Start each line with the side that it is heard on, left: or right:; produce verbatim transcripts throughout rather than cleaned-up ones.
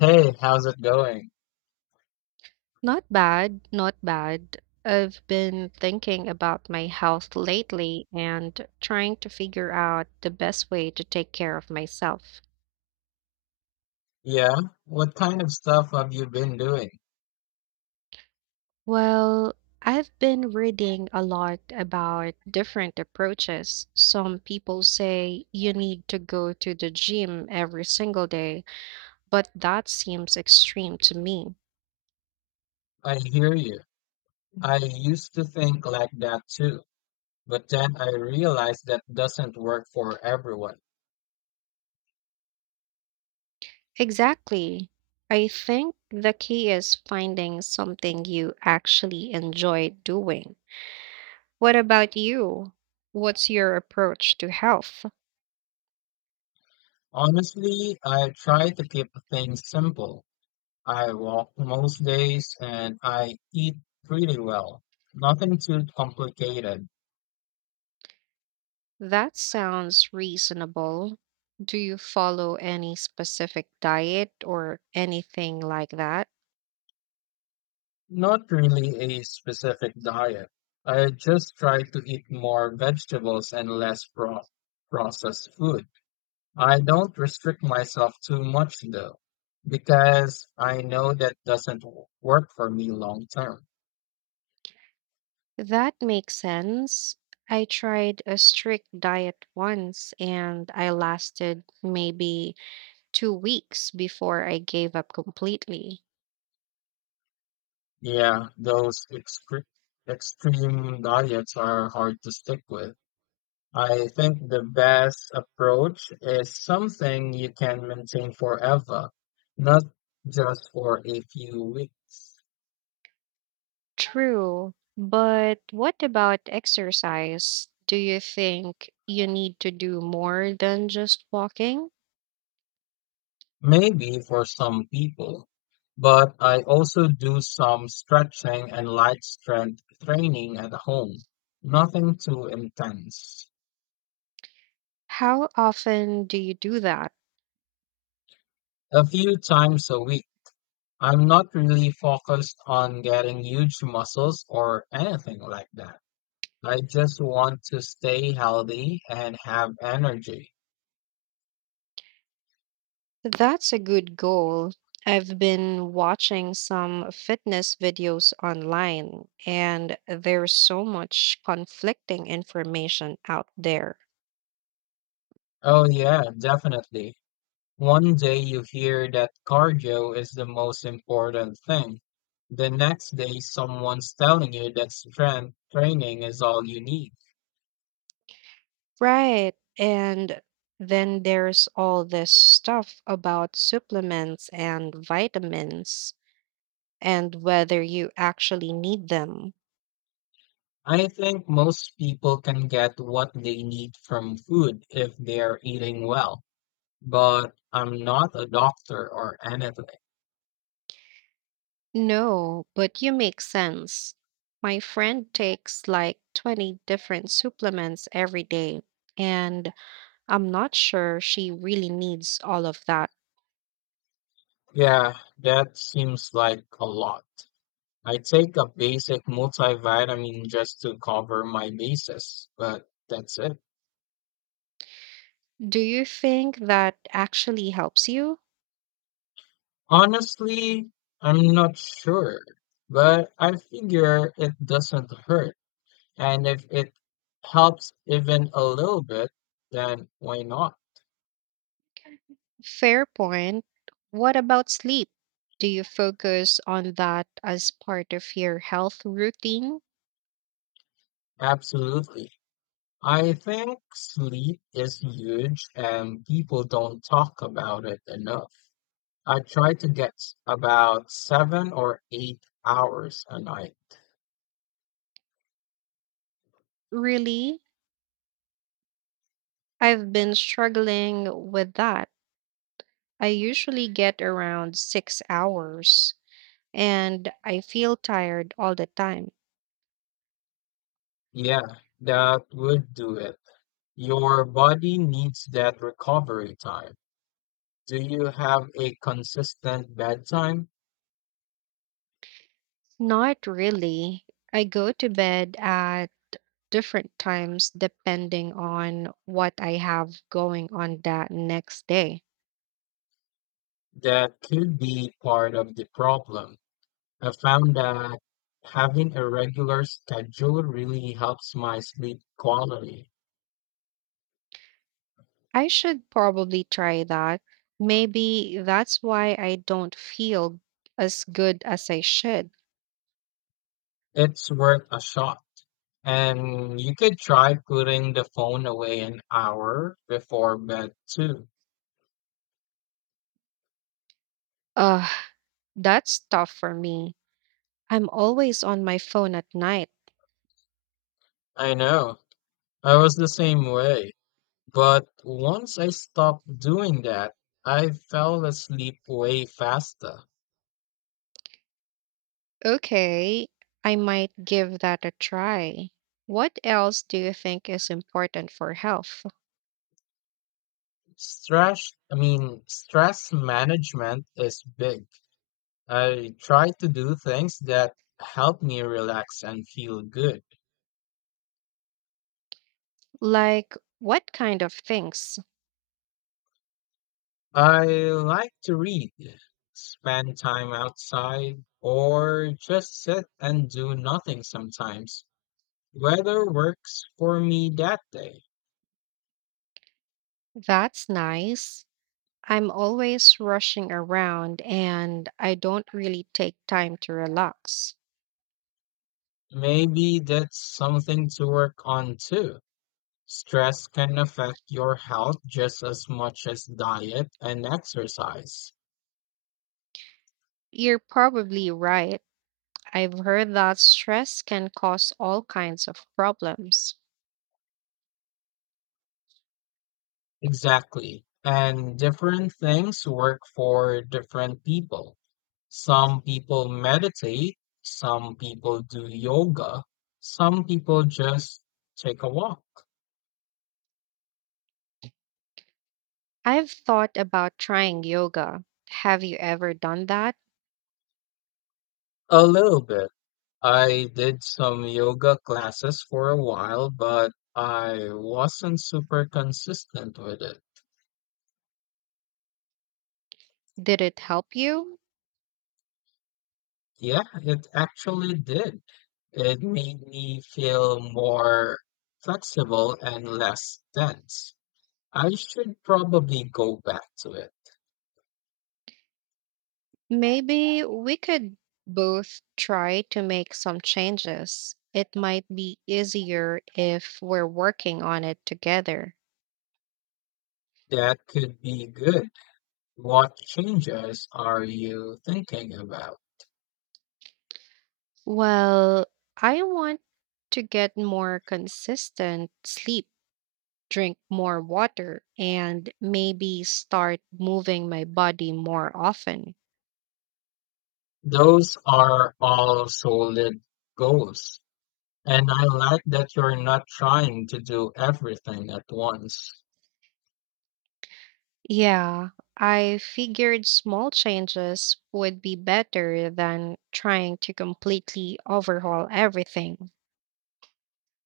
left: Hey, how's it going?
right: Not bad, not bad. I've been thinking about my health lately and trying to figure out the best way to take care of myself.
left: Yeah, what kind of stuff have you been doing?
right: Well, I've been reading a lot about different approaches. Some people say you need to go to the gym every single day, but that seems extreme to me.
left: I hear you. I used to think like that too, but then I realized that doesn't work for everyone.
right: Exactly. I think the key is finding something you actually enjoy doing. What about you? What's your approach to health?
left: Honestly, I try to keep things simple. I walk most days and I eat pretty well. Nothing too complicated.
right: That sounds reasonable. Do you follow any specific diet or anything like that?
left: Not really a specific diet. I just try to eat more vegetables and less pro processed food. I don't restrict myself too much though, because I know that doesn't w- work for me long term.
right: That makes sense. I tried a strict diet once and I lasted maybe two weeks before I gave up completely.
left: Yeah, those excre- extreme diets are hard to stick with. I think the best approach is something you can maintain forever, not just for a few weeks.
right: True, but what about exercise? Do you think you need to do more than just walking?
left: Maybe for some people, but I also do some stretching and light strength training at home. Nothing too intense.
right: How often do you do that?
left: A few times a week. I'm not really focused on getting huge muscles or anything like that. I just want to stay healthy and have energy.
right: That's a good goal. I've been watching some fitness videos online, and there's so much conflicting information out there.
left: Oh, yeah, definitely. One day you hear that cardio is the most important thing. The next day, someone's telling you that strength training is all you need.
right: Right. And then there's all this stuff about supplements and vitamins and whether you actually need them.
left: I think most people can get what they need from food if they're eating well, but I'm not a doctor or anything.
right: No, but you make sense. My friend takes like twenty different supplements every day, and I'm not sure she really needs all of that.
left: Yeah, that seems like a lot. I take a basic multivitamin just to cover my bases, but that's it.
right: Do you think that actually helps you?
left: Honestly, I'm not sure, but I figure it doesn't hurt. And if it helps even a little bit, then why not?
right: Fair point. What about sleep? Do you focus on that as part of your health routine?
left: Absolutely. I think sleep is huge and people don't talk about it enough. I try to get s- about seven or eight hours a night.
right: Really? I've been struggling with that. I usually get around six hours, and I feel tired all the time.
left: Yeah, that would do it. Your body needs that recovery time. Do you have a consistent bedtime?
right: Not really. I go to bed at different times depending on what I have going on that next day.
left: That could be part of the problem. I found that having a regular schedule really helps my sleep quality.
right: I should probably try that. Maybe that's why I don't feel as good as I should.
left: It's worth a shot. And you could try putting the phone away an hour before bed too.
right: Ugh, that's tough for me. I'm always on my phone at night.
left: I know, I was the same way. But once I stopped doing that, I fell asleep way faster.
right: Okay, I might give that a try. What else do you think is important for health?
left: Stress, I mean, stress management is big. I try to do things that help me relax and feel good.
right: Like, what kind of things?
left: I like to read, spend time outside, or just sit and do nothing sometimes. Weather works for me that day.
right: That's nice. I'm always rushing around and I don't really take time to relax.
left: Maybe that's something to work on too. Stress can affect your health just as much as diet and exercise.
right: You're probably right. I've heard that stress can cause all kinds of problems.
left: Exactly. And different things work for different people. Some people meditate, some people do yoga, some people just take a walk.
right: I've thought about trying yoga. Have you ever done that?
left: A little bit. I did some yoga classes for a while, but I wasn't super consistent with it.
right: Did it help you?
left: Yeah, it actually did. It made me feel more flexible and less tense. I should probably go back to it.
right: Maybe we could both try to make some changes. It might be easier if we're working on it together.
left: That could be good. What changes are you thinking about?
right: Well, I want to get more consistent sleep, drink more water, and maybe start moving my body more often.
left: Those are all solid goals. And I like that you're not trying to do everything at once.
right: Yeah, I figured small changes would be better than trying to completely overhaul everything.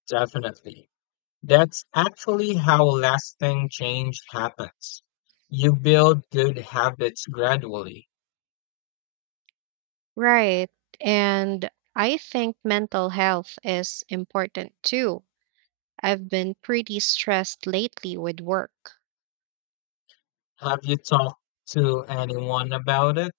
left: Definitely. That's actually how lasting change happens. You build good habits gradually.
right: Right. And I think mental health is important too. I've been pretty stressed lately with work.
left: Have you talked to anyone about it?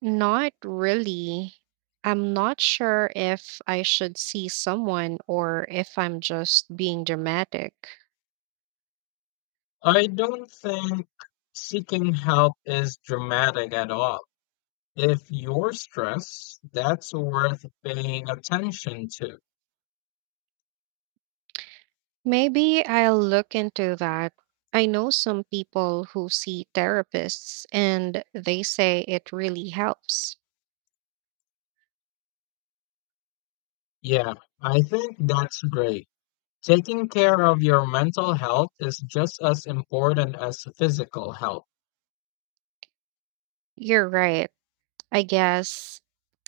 right: Not really. I'm not sure if I should see someone or if I'm just being dramatic.
left: I don't think seeking help is dramatic at all. If you're stressed, that's worth paying attention to.
right: Maybe I'll look into that. I know some people who see therapists and they say it really helps.
left: Yeah, I think that's great. Taking care of your mental health is just as important as physical health.
right: You're right. I guess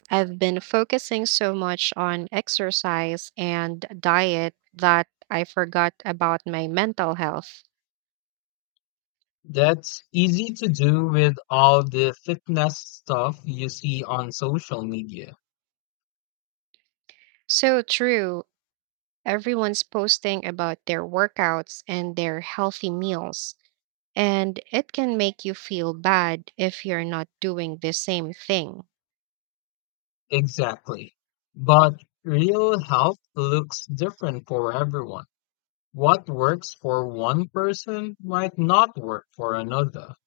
right: I've been focusing so much on exercise and diet that I forgot about my mental health.
left: That's easy to do with all the fitness stuff you see on social media.
right: So true. Everyone's posting about their workouts and their healthy meals, and it can make you feel bad if you're not doing the same thing.
left: Exactly. But real health looks different for everyone. What works for one person might not work for another.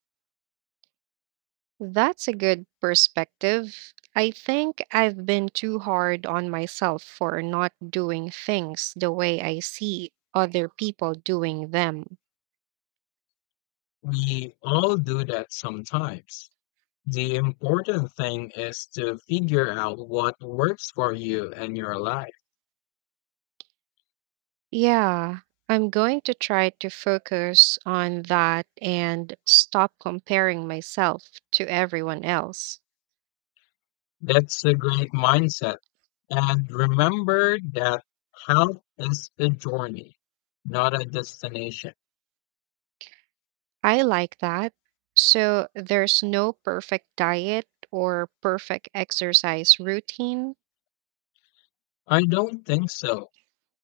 right: That's a good perspective. I think I've been too hard on myself for not doing things the way I see other people doing them.
left: We all do that sometimes. The important thing is to figure out what works for you and your life.
right: Yeah, I'm going to try to focus on that and stop comparing myself to everyone else.
left: That's a great mindset. And remember that health is a journey, not a destination.
right: I like that. So there's no perfect diet or perfect exercise routine.
left: I don't think so.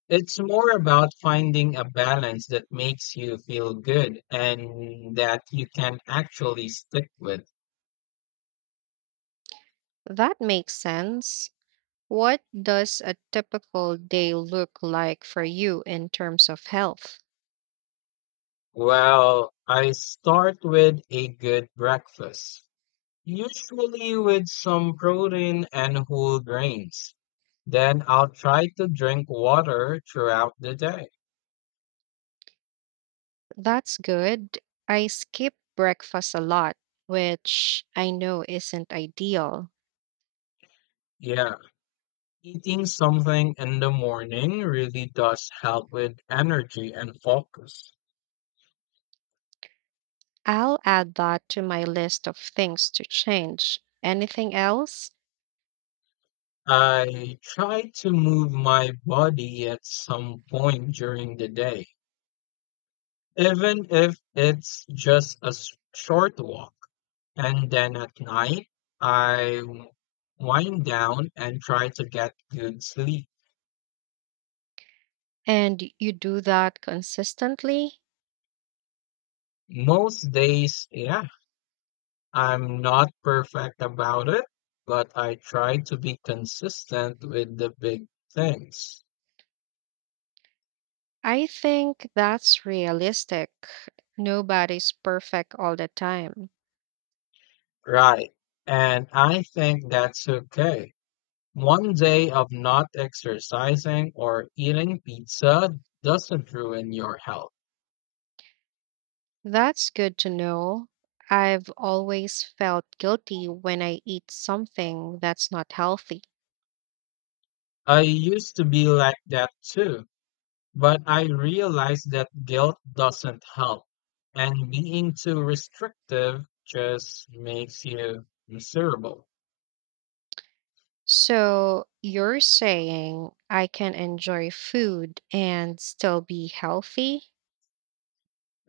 left: It's more about finding a balance that makes you feel good and that you can actually stick with.
right: That makes sense. What does a typical day look like for you in terms of health?
left: Well, I start with a good breakfast, usually with some protein and whole grains. Then I'll try to drink water throughout the day.
right: That's good. I skip breakfast a lot, which I know isn't ideal.
left: Yeah, eating something in the morning really does help with energy and focus.
right: I'll add that to my list of things to change. Anything else?
left: I try to move my body at some point during the day, even if it's just a s- short walk. And then at night, I w- wind down and try to get good sleep.
right: And you do that consistently?
left: Most days, yeah, I'm not perfect about it, but I try to be consistent with the big things.
right: I think that's realistic. Nobody's perfect all the time.
left: Right. And I think that's okay. One day of not exercising or eating pizza doesn't ruin your health.
right: That's good to know. I've always felt guilty when I eat something that's not healthy.
left: I used to be like that too. But I realized that guilt doesn't help, and being too restrictive just makes you miserable.
right: So you're saying I can enjoy food and still be healthy?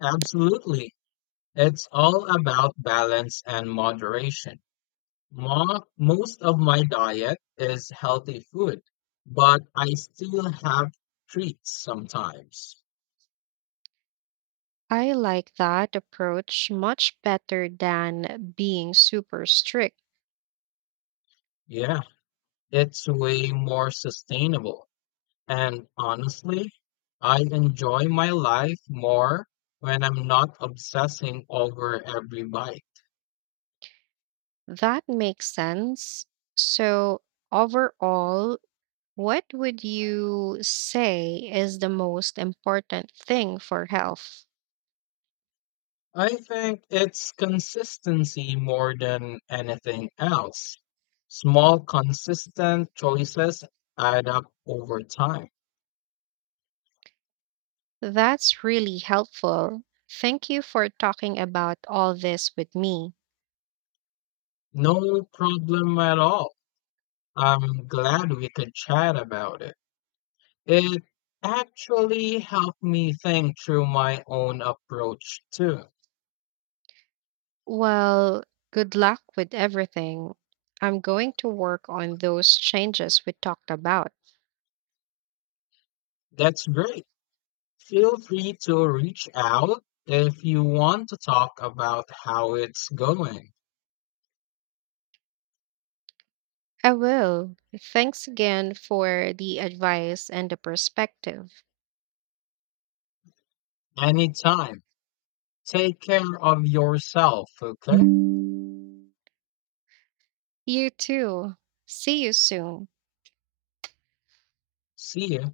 left: Absolutely. It's all about balance and moderation. Mo- Most of my diet is healthy food, but I still have treats sometimes.
right: I like that approach much better than being super strict.
left: Yeah, it's way more sustainable. And honestly, I enjoy my life more when I'm not obsessing over every bite.
right: That makes sense. So, overall, what would you say is the most important thing for health?
left: I think it's consistency more than anything else. Small, consistent choices add up over time.
right: That's really helpful. Thank you for talking about all this with me.
left: No problem at all. I'm glad we could chat about it. It actually helped me think through my own approach, too.
right: Well, good luck with everything. I'm going to work on those changes we talked about.
left: That's great. Feel free to reach out if you want to talk about how it's going.
right: I will. Thanks again for the advice and the perspective.
left: Anytime. Take care of yourself, okay?
right: You too. See you soon.
left: See you.